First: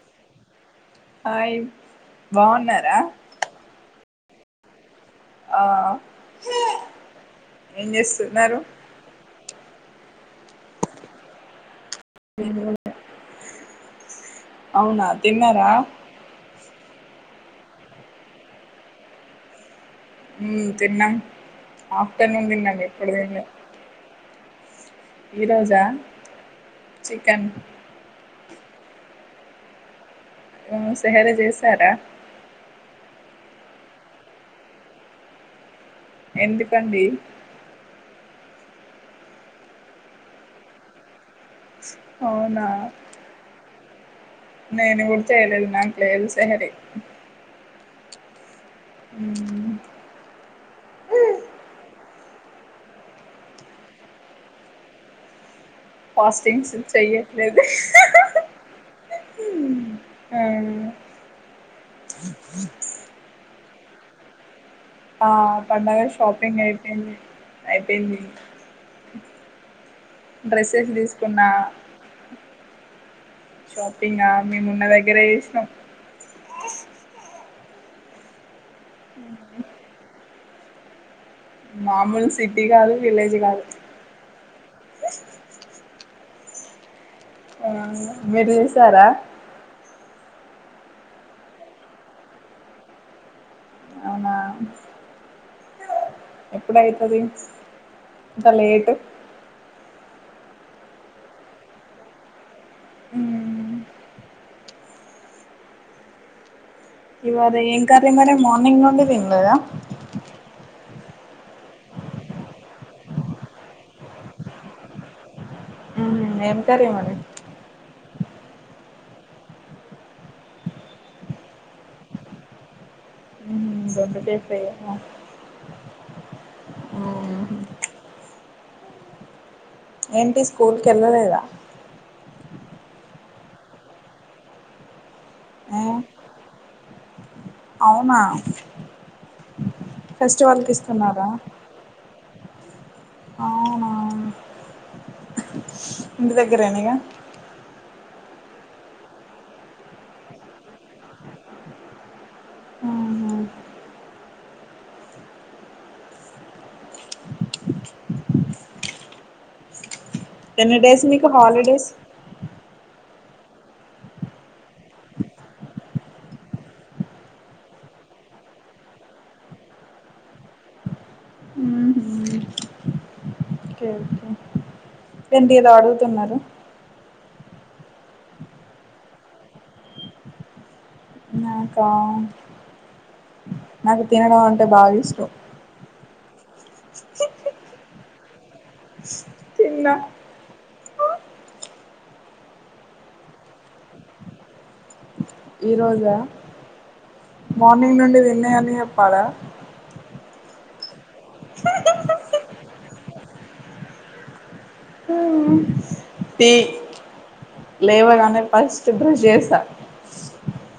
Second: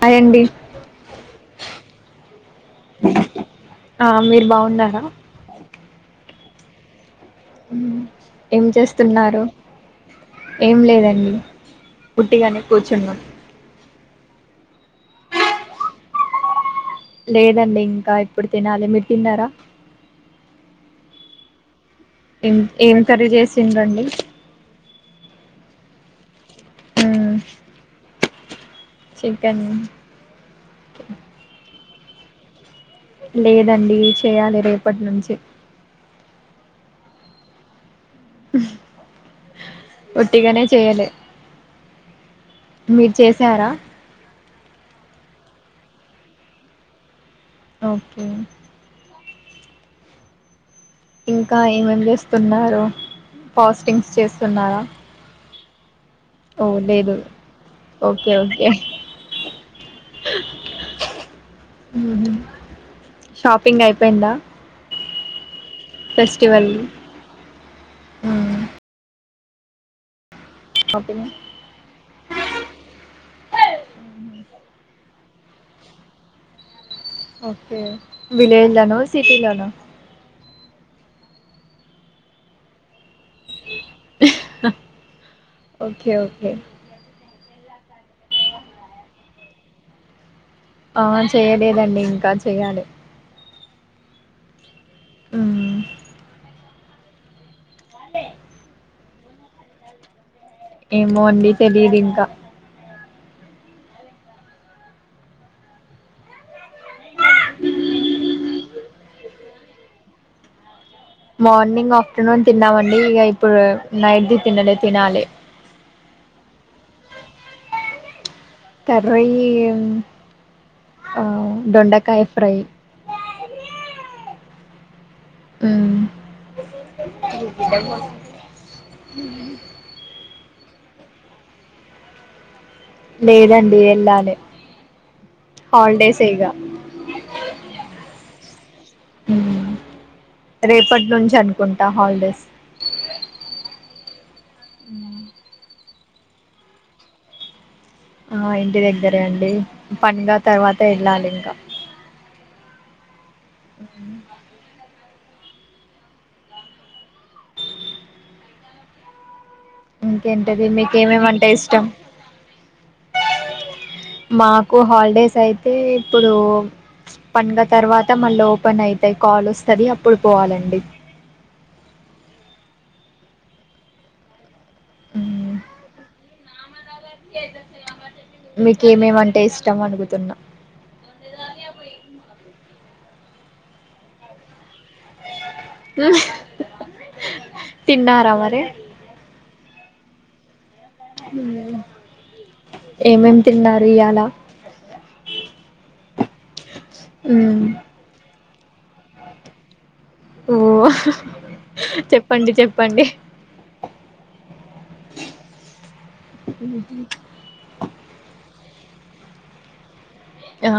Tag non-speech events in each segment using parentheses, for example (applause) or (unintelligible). Hi అండి hi, బాగున్నారా ఆ మీరు బాగున్నారా ఆ ఏం చేస్తున్నారు ఏం చేస్తున్నారు, ఏం లేదండి ఉట్టిగానే కూర్చున్నా అవును, తిన్నారా లేదండి ఇంకా ఇప్పుడు తినాలి మీరు తిన్నారా మ్ తిన్నాం ఆఫ్టర్నూన్ ఏం తిన్నాం ఏం ఇప్పుడు కర్రీ తిన్నాలే చేసిండ్రండి ఈరోజా మ్మ్ చికెన్ చికెన్ సెహరి చేశారా లేదండి చెయ్యాలి రేపటి నుంచి ఎందుకండీ ఒట్టిగానే చేయలే అవునా మీరు చేసారా నేను కూడా చేయలేదు నాకు లేదు సెహరి ఓకే మ్మ్ ఇంకా ఏం ఏం చేస్తున్నారు ఫాస్టింగ్స్ చేస్తున్నారా ఓ ఫాస్టింగ్స్ లేదు చెయ్యట్లేదు ఓకే ఓకే ఆ పింగ్ అయిపోయిందా ఆ పండగ షాపింగ్ ఫెస్టివల్ అయిపోయింది అయిపోయింది మ్మ్ డ్రెస్సెస్ షాపింగ్ తీసుకున్నా షాపింగా మేమున్న దగ్గరే చేసినాం ఓకే విలేజ్‌లోనూ షాపింగ్‌లోనూ మామూలు సిటీ కాదు విలేజ్ కాదు ఓకే ఓకే ఆ మీరు చేసారా ఆ చెయ్యాలేదండి ఇంకా చెయ్యాలి అవునా మ్మ్ ఎప్పుడు అయితది ఇంకా లేటు ఏమో అండి తెలియదు ఇంకా మ్మ్ ఇవాద ఏం కర్రీ మరి మార్నింగ్ నుండి తినలేదా మార్నింగ్ ఆఫ్టర్నూన్ తిన్నామండి ఇగ ఇప్పుడు నైట్ది తినలే తినాలి ఉమ్ ఎంకరీ మరి కర్రీ ఈ ఆ దొండకాయ ఫ్రై మ్మ్ దొండకాయ ఫ్రై ఆ మ్మ్ ఊమ్ ఏంటి స్కూల్ కెళ్ళలేదా? లేదండి ఎళ్ళాలే ఏ హాలిడేస్ ఇగా అవునా? ఉమ్ ఫెస్టివల్కి ఇస్తున్నారా రేపట్నుంచి అనుకుంటా హాల్డేస్ అవునా ఉమ్ ఇంటి దగ్గరేన ఇగ ఆ ఇంటి దగ్గరే అండి పండ్గ తర్వాత ఎళ్ళాలి ఇంకా మ్మ్ ఊహు ఇంకేంటది ఎన్నీ డేస్ మీకు ఏమేమంటే ఇష్టం హాలిడేస్? మాకు హాల్డేస్ అయితే ఇప్పుడు పండ్గ తర్వాత మళ్ళ ఓపెన్ అయితాయ్ కాల్ ఒస్తది అప్పుడు పోవాలండి ఓకే ఎంటి మ్మ్ ఏదో అడుగుతున్నారు మీకేమేమంటే ఇష్టం అడుగుతున్నా? నాకా నాకు తినడం అంటే బాగిష్టం ఊహ్మ్ తిన్నారా మరి తిన్నా ఉమ్ ఏమేం తిన్నారు ఇయ్యాల ఈ రోజా మార్నింగ్ నుండి దిన్నయన్ని చెప్పలా? ఓహ్ హ్ చెప్పండి చెప్పండి. (unintelligible) టీ లేవగానే ఫస్ట్ బ్రస్ జేసా ఆ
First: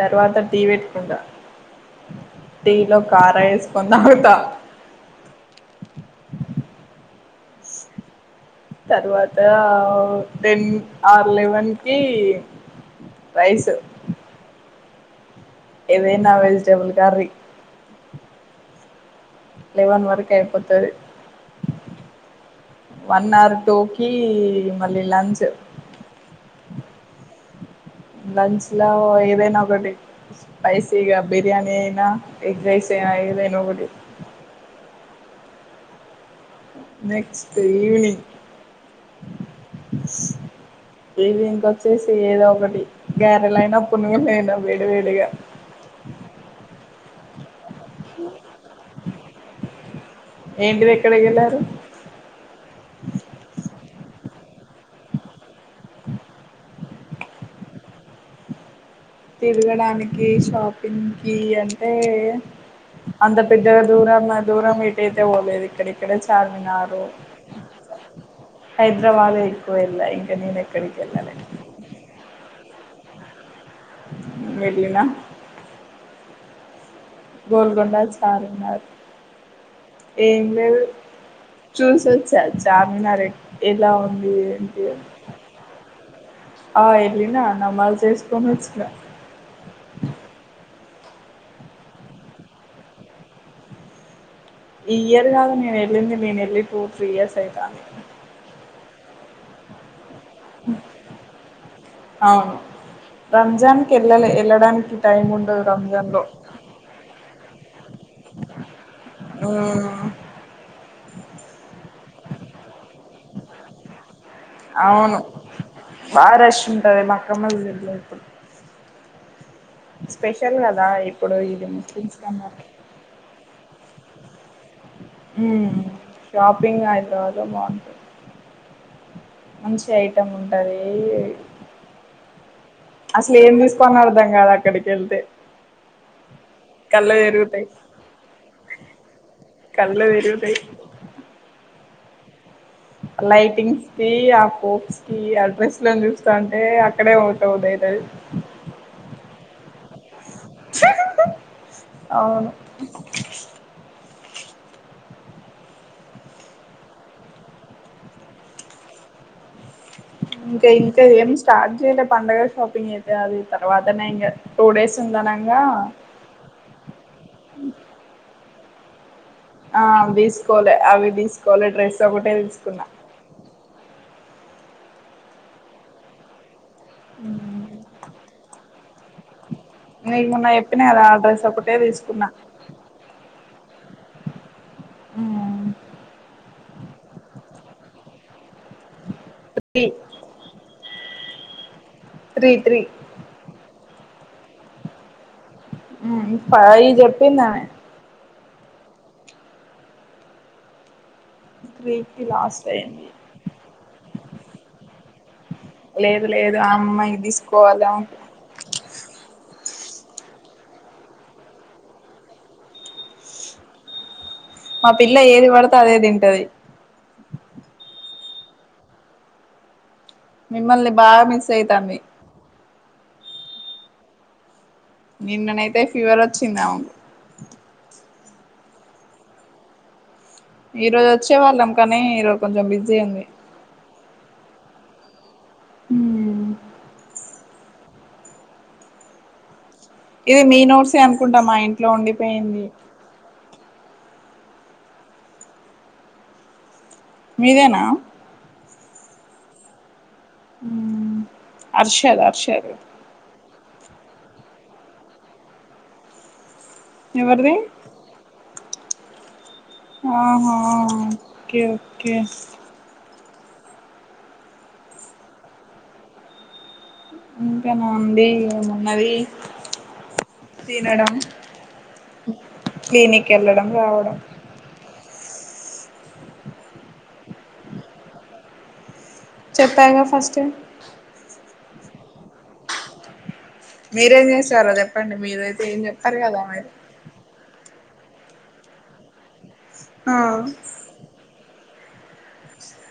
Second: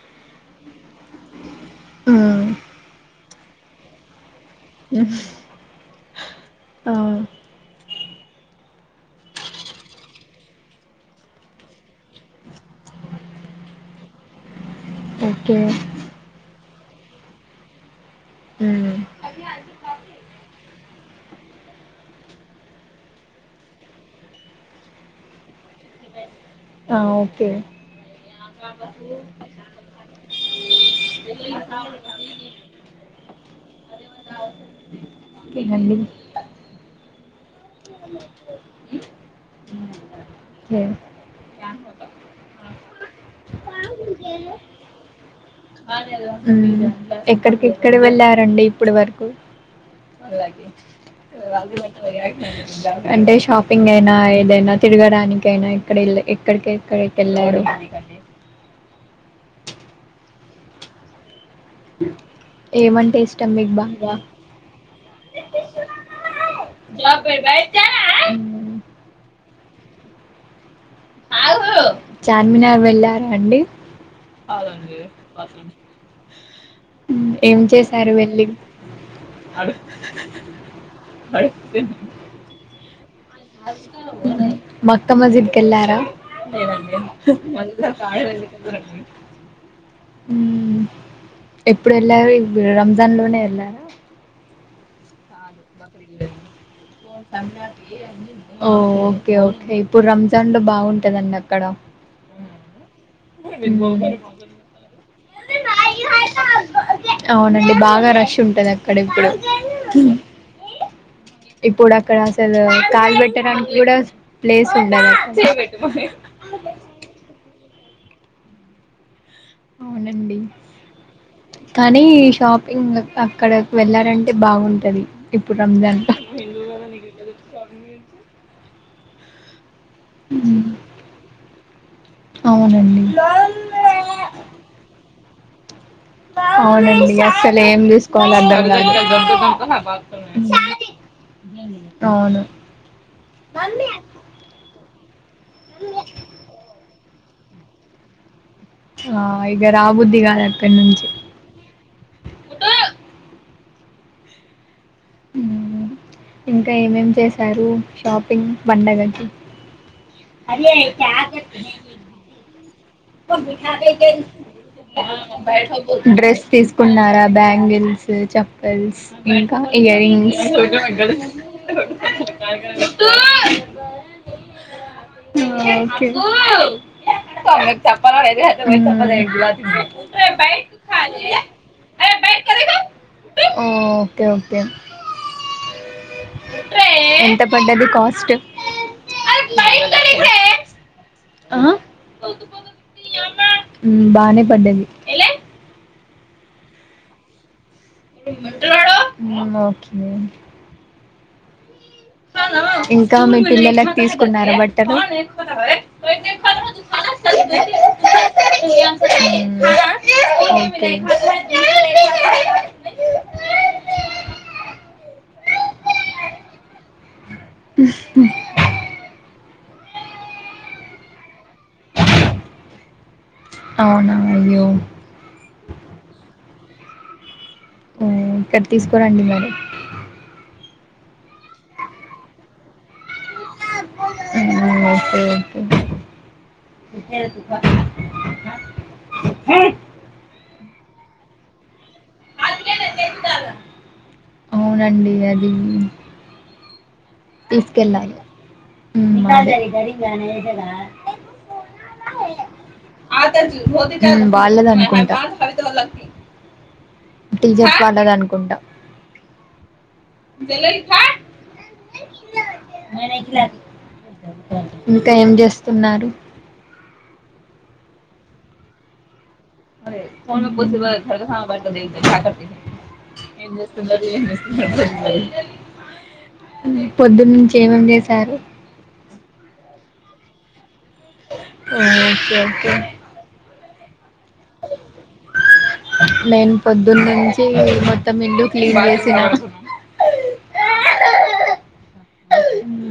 తర్వాత టీ పెట్ట్కుంటా మ్మ్ టీ లో కార ఏసుకొని తాగుతా. ఆహ్ ఆ తర్వాత టెన్ ఆర్ లెవెన్ కి రైసు ఓ ఏదైనా వెజిటేబుల్ కర్రీ ఉమ్ లేవన్ వరకు అయిపోతది. వన్ ఆర్ టూకీ మళ్ళీ లంచ్ ఆ ఓకే లంచ్ ల ఏదైనా ఒకటి స్పైసీగా బిర్యానీ అయినా ఎగ్ రైస్ చె ఏదయినా ఒకటి ఒకేనండి. నెక్స్ట్ ఈవినింగ్ ఏ ఈవింకొచ్చేసి ఏదో ఒకటి గారెలైనా పునుగు లైనా వేడి వేడిగా ఉమ్ ఎక్కడికి ఎక్కడ వెళ్ళారండి ఇప్పుడు వరకు ఏంటిది ఎక్కడికి వెళ్ళారు అంటే షాపింగ్ గైనా ఏదైనా తిరగడానికైనా ఎక్కడళ్ళ ఎక్కడికెక్కడికి కెళ్ళారు? తిరగడానికి షాపింగ్ కి అంటే ఏమంటే అంత ఇష్టం మీకు పెద్దగా బాగా దూరం దూరం ఏటైతే పోలేదు ఇక్కడిక్కడే చార్మినారు రైత్య హైదరాబాద్ ఎకువెళ్ళా ఇంకా నేను ఎక్కడికి ఎల్లలే. వెళ్లారా అండి అవునండి వెళ్ళినా బస్సు (unintelligible) ఏం గోల్కొండ చేశారు సార్ వెళ్ళి ఉన్నారు అడు ఏం లేదు అడుగ్తుంద్ చూసొచ్చా చార్మినార్ ఎలా ఉంది ఏంటి మక్క మజీద్ కేళ్ళారా? ఆ లేదండి వెళ్ళిన (unintelligible) నమాజ్ చేసుకొని వచ్చిన ఉమ్ ఎప్పుడు వెళ్ళారు ఇబ్ రంజాన్ లోనే వెళ్ళారా? ఈ ఇయర్ కాదు నేను వెళ్ళింది నేను వెళ్ళి టూ త్రీ ఇయర్స్ అయితాంది ఓ ఓకే ఓకే ఇప్పుడు రంజాన్ లో బాగుంటందండి అక్కడ అవును రంజాన్కి వెళ్ళలే వెళ్ళడానికి టైం ఉండదు రంజాన్లో అవున అప్పుడు బాగా రష్ ఉంటుంది అక్కడ ఇప్పుడు మ్మ్ ఇప్పుడు అక్కడ అసలు కాలు పెట్టడానికి కూడా ప్లేస్ ఉండదు అవును అక్కడ. బాగ రష్ ఉంటది మా అక్కమ్మ దగట్లో (unintelligible) ఇప్పుడు అవునండి స్పెషల్ కదా ఇప్పుడు ఇది కానీ ముస్లిమ్స్ కన్నా షాపింగ్ అక్కడ వెళ్లారంటే బాగుంటది ఇప్పుడు హ్మ్ రంజాన్ షాపింగ్ హైదరాబాద్ లో బాగుంటాది మంచి ఐటెమ్ ఉంటాది అవునండి అసలు ఏం తీసుకొవాల్లొ అర్ధాం కాదు అక్కడికి వెళ్తే (inaudible) అవునండి అసలు తిరుగుతాయి ఏం తీసుకోవాలో అర్దం కాదు కళ్ళు తిరుగుతాయి మ్మ్ అవును లైటింగ్స్ కి ఆ పోక్స్క్ కి ఆడ్రెస్ లను చూస్తాంటే ఆ అక్కడే ఉండి పొబుద్ధి అయితది ఆ ఇగ రా బుద్ధిగా అవును మ్మ్ ఇంకా ఏమ్ ఏమేం చేశారు షాపింగ్ పండగకి ఇంకా అదే ఇంకా ఏం స్టార్ట్ (unintelligible) చేయలే పండగ షాపింగ్ అయితే అది తర్వాతనే ఇంగ టూ డేస్ ఉందనంగా డ్రెస్ తీసుకున్నారా బ్యాంగ్ బ్యాగిల్స్ చెప్పల్స్ ఇంకా ఆ ఇయర్ రింగ్స్ తీసుకోలే అవి తీసుకోలే డ్రెస్ ఒకటే తీసుకున్నా (inaudible) ఆ ఓకే మ్మ్ నీకు మొన్న చెప్పిన కదా ఆ డ్రెస్ ఒకటే (inaudible) తీసుకున్నా అయితే ఓకే ఎంత పడ్డది కాస్ట్ ఫిఫ్టీ (inaudible) ఆ బానే పడింది సారీ చెప్పిన అవును ఓకే త్రీకి లాస్ట్ అయింది ఇంకా మీ పిల్లలకు తీసుకున్నార బట్టలు మా అమ్మాయికి తీసుకోవాల మ్మ్ ఒకే మా పిల్ల ఏది పడతే అదే తింటాది (inaudible) మిమ్మల్ని బాగా మిస్ అయితాంది అవునా అయ్యో నిన్ననైతే ఫీవర్ వచ్చింది నాకు ఆ ఇక్కడ తీసుకురండి మరి ఈ రోజు వచ్చే వాళ్ళం కానీ ఈరోజు కొంచెం బిజీ ఉంది మ్మ్ ఓకే ఓకే (inaudible) హెయ్ ఇది మీ నోట్సే అనుకుంటా, మా ఇంట్లో ఉండిపోయింది. అవునండి అది మీదేనా తీసుకెళ్ళాలి మ్మ్ బానే చేసాడ అర్షద్ అర్షద్ నిను బార్ల పనుకుంటా ఎవరిది టీచర్స్ వాళది అనుకుంటా ఆహా ఓకే ఓకే ఇంకా ఏం చేస్తున్నారు ఇంకానా ఉంది ఏమున్నది అరే ఫోన్ బుద్దిబల్ సరక తినడం సా బ క క్లినిక్ ఏం వెళ్ళడం చేస్తున్నారు రావడం ఏం చేస్తున్నారు పొద్దున్న నుంచి ఏమేం చేశారు చెప్పాగా ఫస్ట్ ఆ ఓకే ఓకే మీరేం చేస్తారో చెప్పండి మీరు నేను పొద్దున్న నుంచి మొత్తం ఇల్లు క్లీన్ చేసిన ఆ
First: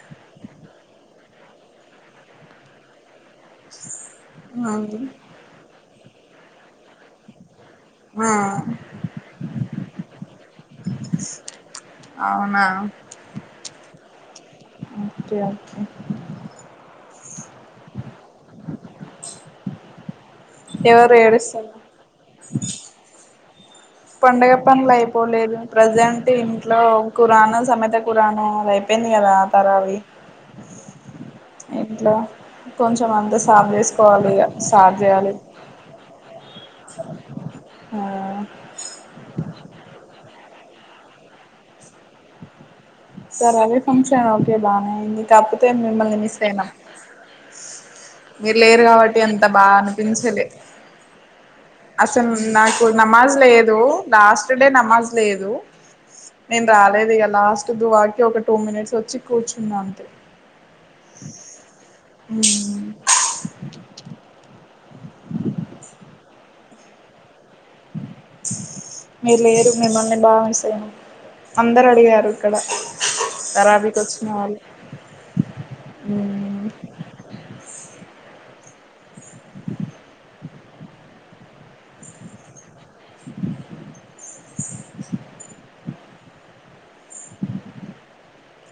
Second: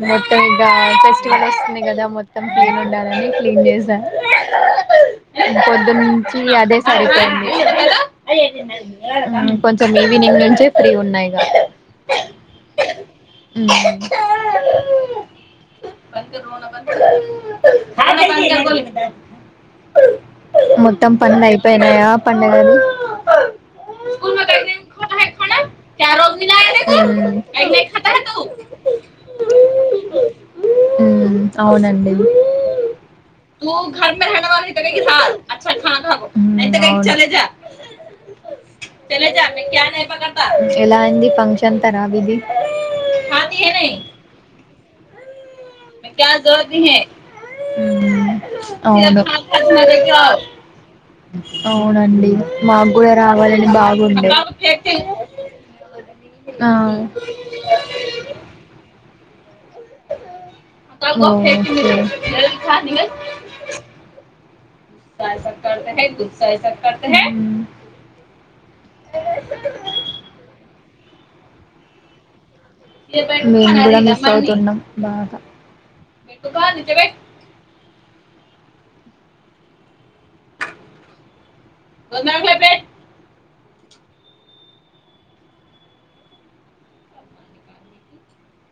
మొత్తం ఇగా ఫెస్టివల్ వస్తున్నాయి కదా మొత్తం క్లీన్ ఉండాలని క్లీన్ చేశాను అవును పొద్దానుంచి అదే సరిపోయింది ఆ కొంచం ఈవెని ఈవినింగ్ నుంచే ఫ్రీగా ఉన్నా అవునా అ ఓకే ఓకే (unintelligible) మొత్తం ఎవరు పన్నులు ఏడుస్తున్న అయిపోయినాయ పండగా వి పండగ పనులు అయిపోలేదు ప్రాప్జెంట్ ఇంట్లో కురాణ సమేత కురాణ అయిపో న్నాయి గా తారావి అవునండి అవును అంతా సాఫ్ చేసుకోవాలి ఇగ స్టార్ట్ చేయాలి హ్మ్ ఎలా అండి ఫంక్షన్ తర్వబిది సరే అదే ఫంక్షన్ ఓకే బాగానే అయింది కాకపోతే మిమ్మల్ని మిస్ అయినా మీరు లేరు కాబట్టి అంత బాగా అనిపించలే అవునండి, అసలు నాకు మాకు కూడా నమాజ్ రావాలని లేదు బాగుండే. లాస్ట్ డే నమాజ్ లేదు నేను రాలేదు ఇక లాస్ట్ దువాకి ఒక టూ మినిట్స్ వచ్చి కూర్చున్నా అంతే (unintelligible) (unintelligible) మీరు లేరు మిమ్మల్ని బాగా మిస్ అయినం అందరు అడిగారు ఇక్కడ మేము కూడా తరాబీకి మిస్ వచ్చిన వాళ్ళు అవుతున్నం బాగా (unintelligible) (unintelligible) (unintelligible)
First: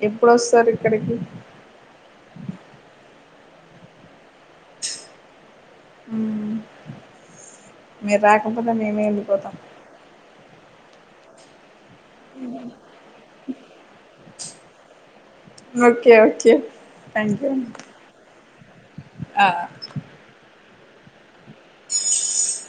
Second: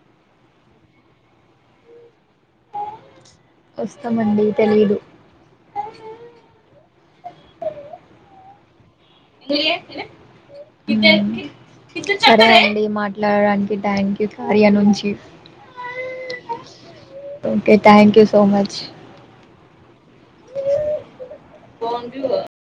ఎప్పుడు అస్తారు ఇక్కడికి వస్తామండి తెలీదు మీరు రాకపోతే మేమే వెళ్ళిపోతాం సరే అండి మాట్లాడడానికి ట్యాంక్ యూ కార్య నుంచి okay okay thank you okay thank you so much ఆ (unintelligible)